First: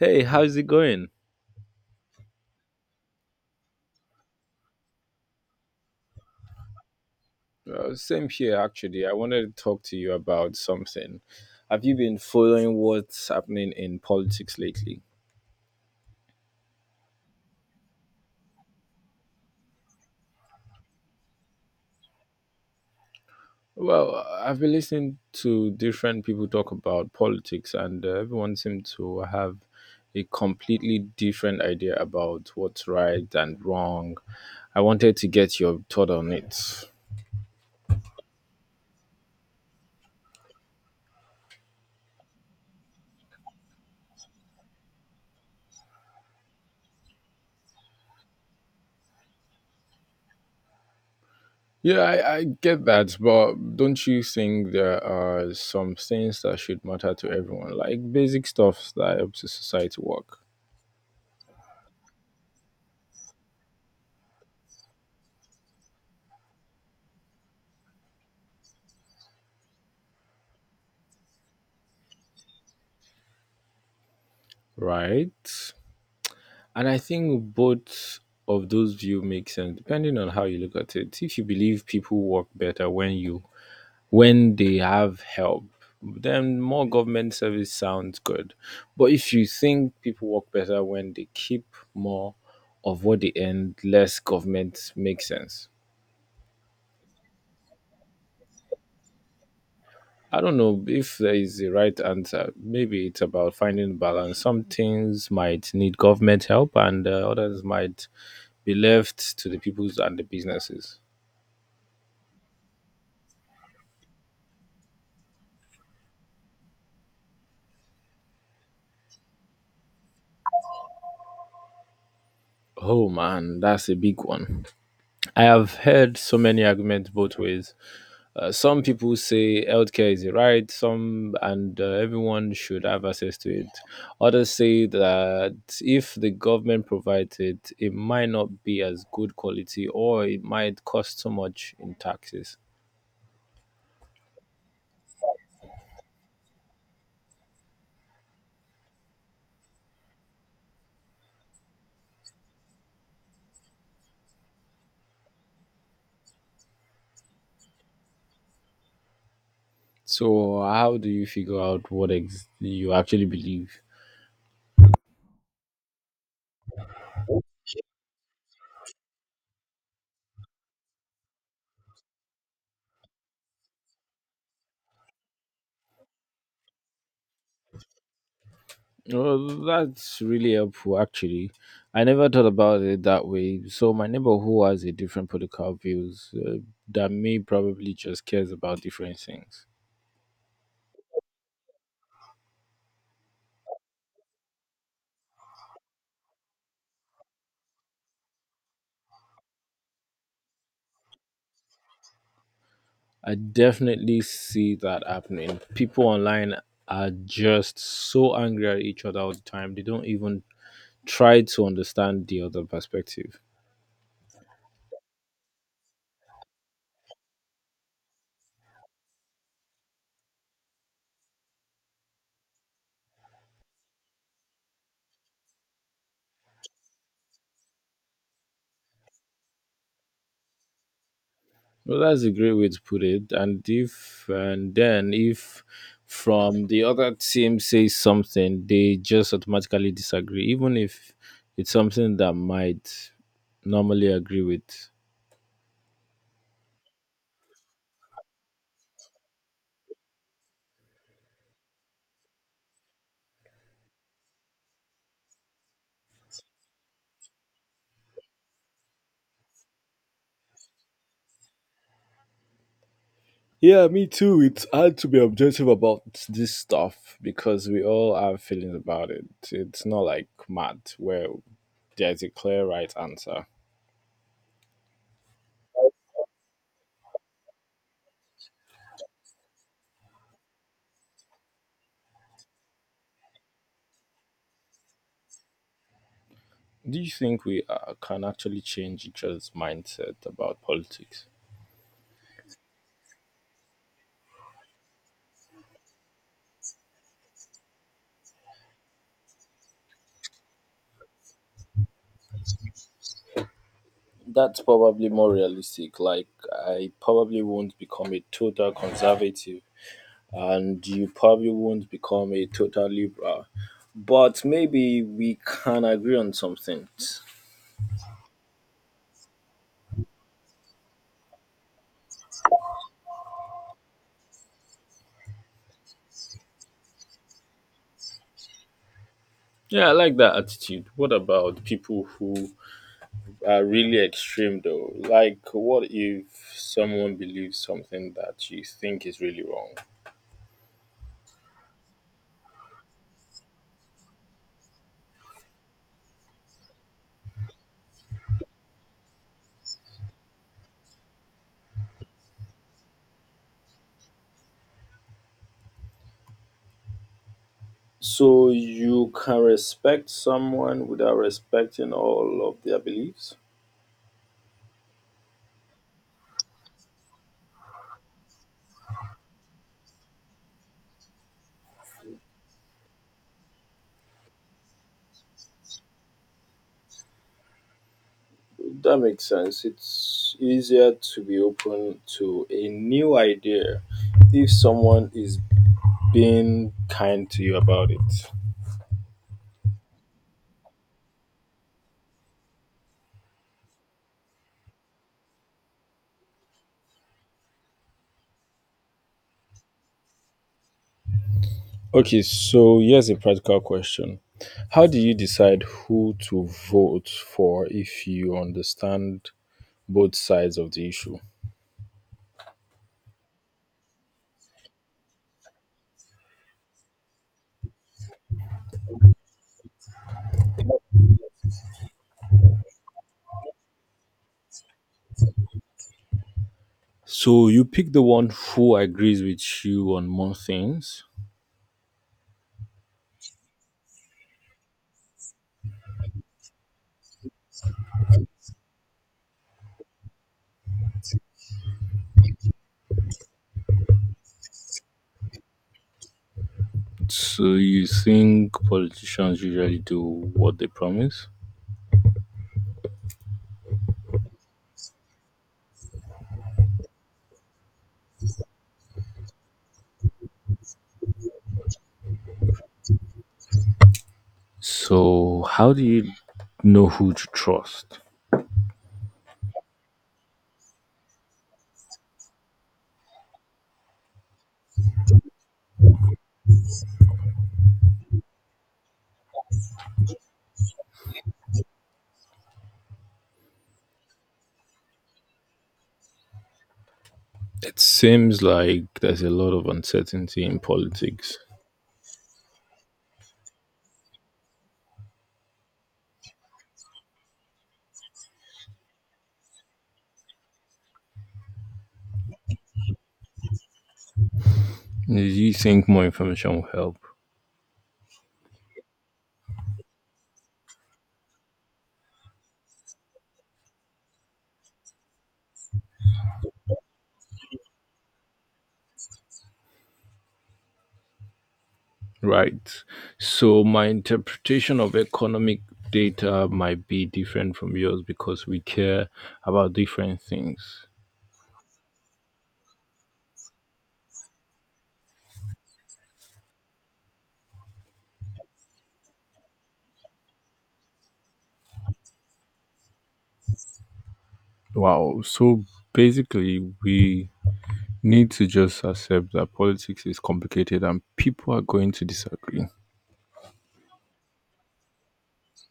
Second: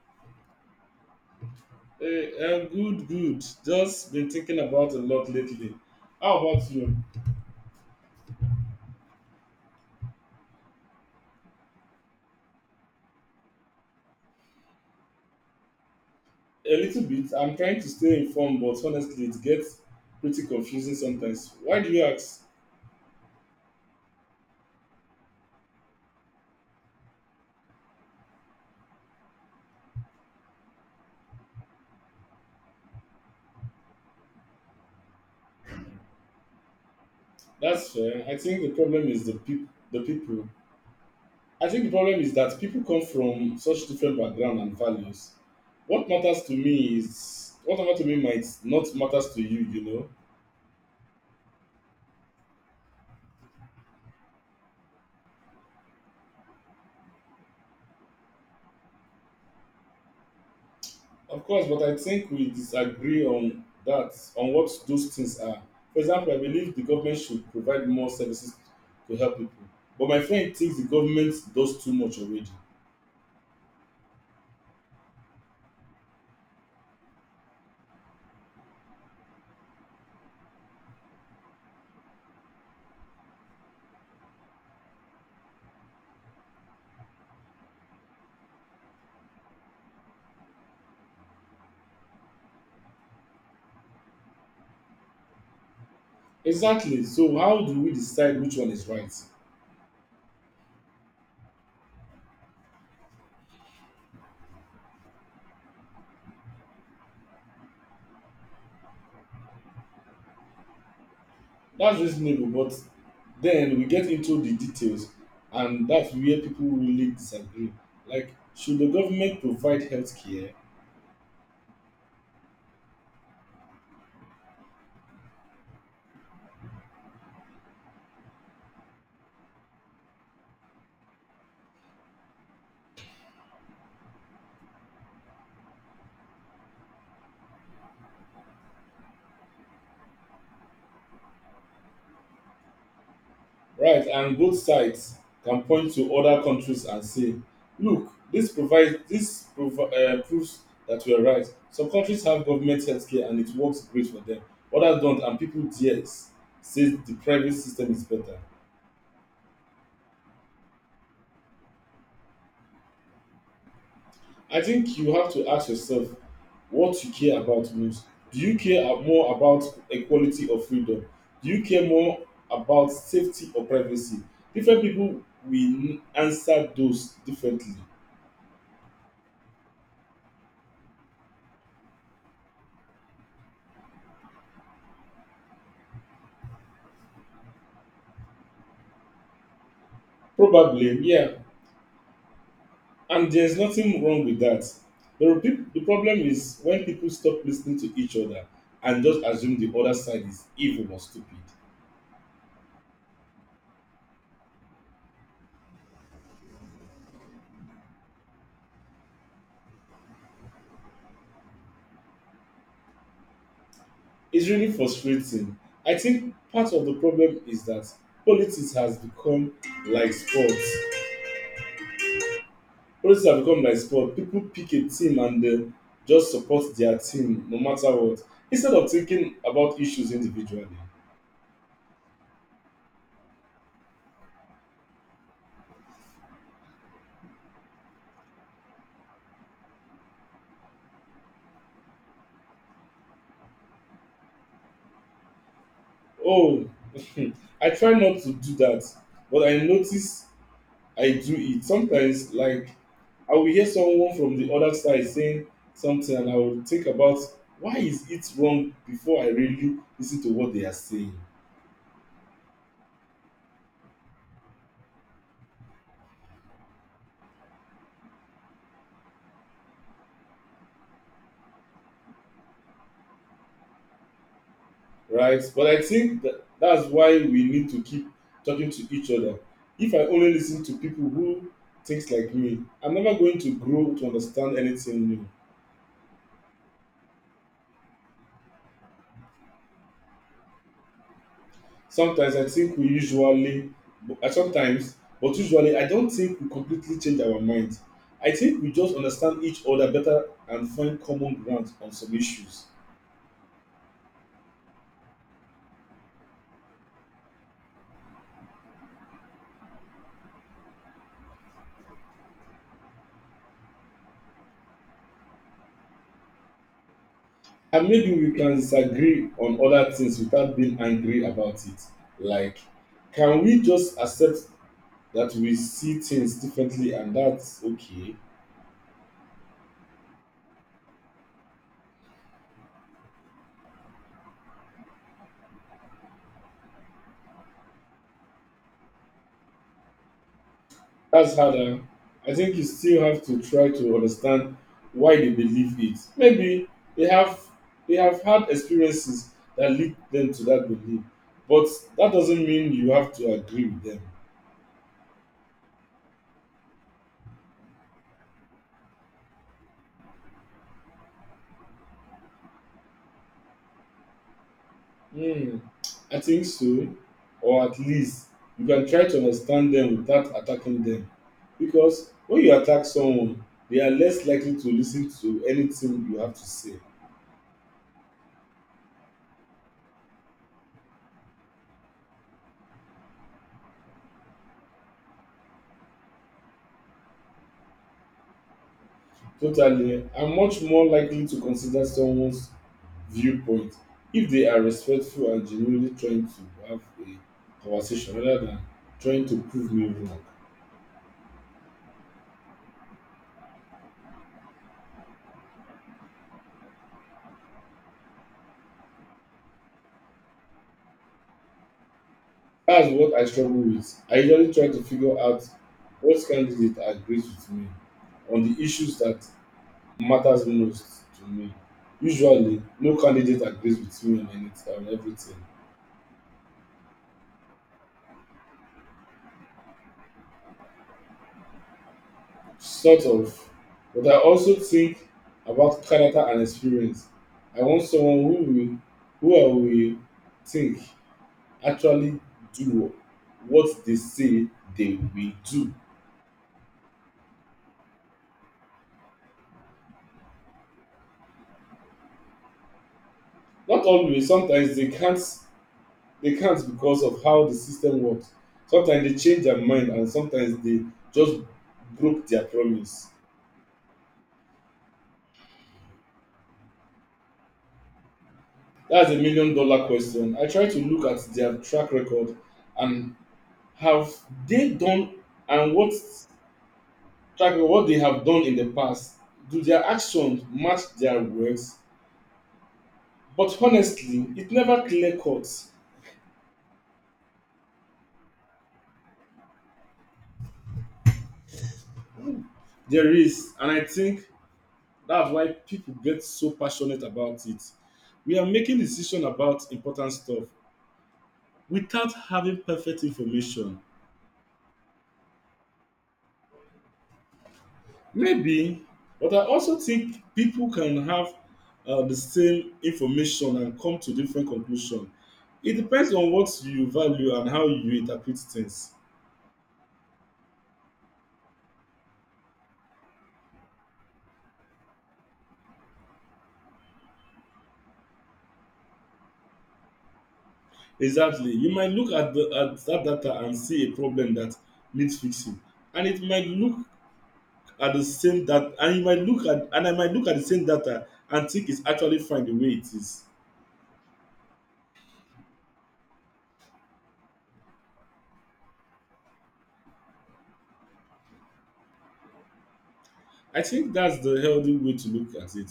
Hey, how's it going? Hey, I good, good. Just been thinking about a lot lately. How about you? Same here, actually. I wanted to talk to you about something. Have you been following what's happening in politics lately? A little bit. I'm trying to stay informed, but honestly, it gets pretty confusing sometimes. Why do you ask? Well, I've been listening to different people talk about politics, and everyone seems to have a completely different idea about what's right and wrong. I wanted to get your thought on it. That's fair. I think the problem is the people. The people. I think the problem is that people come from such different background and values. What matters to me is what matters to me might not matters to you. You know. Yeah, I get that, but don't you think there are some things that should matter to everyone, like basic stuff that helps the society work, Of course, but I think we disagree on that, on what those things are. For example, I believe the government should provide more services to help people. But my friend thinks the government does too much already. right? And I think both of those view make sense depending on how you look at it. If you believe people work better when you when they have help, then more government service sounds good. But if you think people work better when they keep more of what they earn, less government makes sense. Exactly. So how do we decide which one is right? I don't know if there is a right answer. Maybe it's about finding balance. Some things might need government help, and others might be left to the peoples and the businesses. That's reasonable, but then we get into the details and that's where people really disagree. Like, should the government provide healthcare? Oh man, that's a big one. I have heard so many arguments both ways. Some people say healthcare is a right, some and everyone should have access to it. Others say that if the government provides it, it might not be as good quality or it might cost so much in taxes. Right, and both sides can point to other countries and say, look, this provides this prov- proves that we are right. Some countries have government healthcare and it works great for them. Others don't, and people there say the private system is better. So, how do you figure out what you actually believe? I think you have to ask yourself what you care about most. Do you more about equality or freedom? Do you care more about safety or privacy? Different people answer those differently. Well, that's really helpful, actually. I never thought about it that way. So, my neighbor who has a different political views than me probably just cares about different things. Probably, yeah. And there's nothing wrong with that. The problem is when people stop listening to each other and just assume the other side is evil or stupid. I definitely see that happening. People online are just so angry at each other all the time. They don't even try to understand the other perspective. It's really frustrating. I think part of the problem is that politics has become like sports. Politics have become like sport. People pick a team and just support their team no matter what, instead of thinking about issues individually. Well, that's a great way to put it. And then if from the other team says something, they just automatically disagree, even if it's something that might normally agree with. Oh, I try not to do that, but I notice I do it. Sometimes, like, I will hear someone from the other side saying something, and I will think about why is it wrong before I really listen to what they are saying, Yeah, me too. It's hard to be objective about this stuff because we all have feelings about it. It's not like math where there's a clear right answer. right? But I think that's why we need to keep talking to each other. If I only listen to people who thinks like me, I'm never going to grow to understand anything new. Do you think we can actually change each other's mindset about politics? Sometimes I think we usually, but sometimes but usually I don't think we completely change our mind. I think we just understand each other better and find common ground on some issues. That's probably more realistic. Like, I probably won't become a total conservative, and you probably won't become a total liberal. But maybe we can agree on some things. And maybe we can disagree on other things without being angry about it. Like, can we just accept that we see things differently and that's okay? Yeah, I like that attitude. What about people who are really extreme though? Like, what if someone believes something that you think is really wrong? That's harder. I think you still have to try to understand why they believe it. Maybe they have they have had experiences that lead them to that belief, but that doesn't mean you have to agree with them. So you can respect someone without respecting all of their beliefs? Hmm, I think so, or at least you can try to understand them without attacking them, because when you attack someone, they are less likely to listen to anything you have to say. That makes sense. It's easier to be open to a new idea if someone is being kind to you about it. Totally. I'm much more likely to consider someone's viewpoint if they are respectful and genuinely trying to have a conversation rather than trying to prove me wrong. Okay, so here's a practical question. How do you decide who to vote for if you understand both sides of the issue? That's what I struggle with. I usually try to figure out what candidate agrees with me on the issues that matters most to me. Usually, no candidate agrees with me on anything, on everything. So you pick the one who agrees with you on more things. Sort of. But I also think about character and experience. I want someone who I will think actually do what they say they will do. So you think politicians usually do what they promise. Not always. Sometimes they can't. They can't because of how the system works. Sometimes they change their mind, and sometimes they just broke their promise. So how do you know who to trust? That's a million dollar question. I try to look at their track record and have they done and what tracking what they have done in the past. Do their actions match their words? But honestly, it never clear cut. It seems like there's a lot of uncertainty in politics. There is, and I think that's why people get so passionate about it. We are making decisions about important stuff without having perfect information. Do you think more information will help? Maybe, but I also think people can have the same information and come to different conclusions. It depends on what you value and how you interpret things. Right. So my interpretation of economic data might be different from yours because we care about different things. Exactly. You might look at the at that data and see a problem that needs fixing. And it might look at the same that and you might look at and I might look at the same data and think it's actually fine the way it is. Wow. So basically, we need to just accept that politics is complicated and people are going to disagree. I think that's the healthy way to look at it.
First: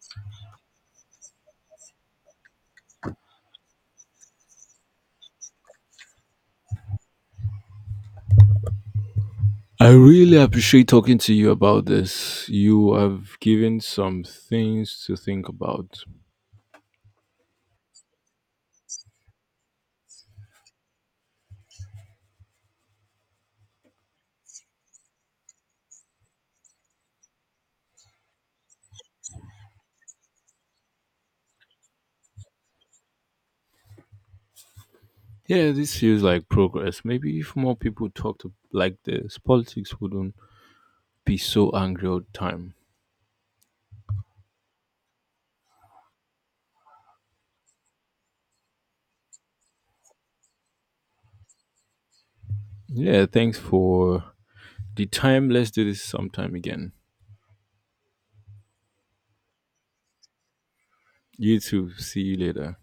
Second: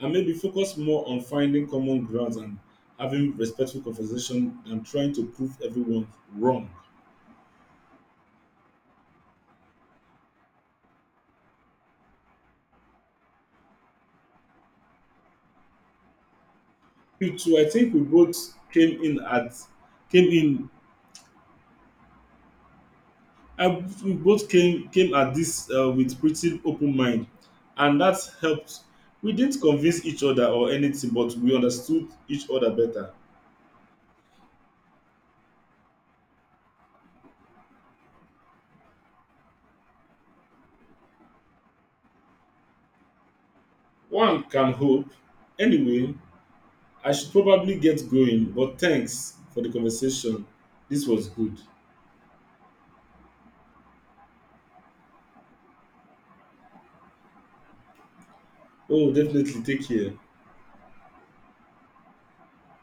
And maybe focus more on finding common grounds and having respectful conversation than trying to prove everyone wrong. I really appreciate talking to you about this. You have given some things to think about. You too, I think came in at came in I, we both came at this with pretty open mind, and that helped. We didn't convince each other or anything, but we understood each other better. Yeah, this feels like progress. Maybe if more people talked like this, politics wouldn't be so angry all the time. One can hope. Anyway, I should probably get going, but thanks for the conversation. This was good. Yeah, thanks for the time. Let's do this sometime again. Oh, definitely take care. You too. See you later.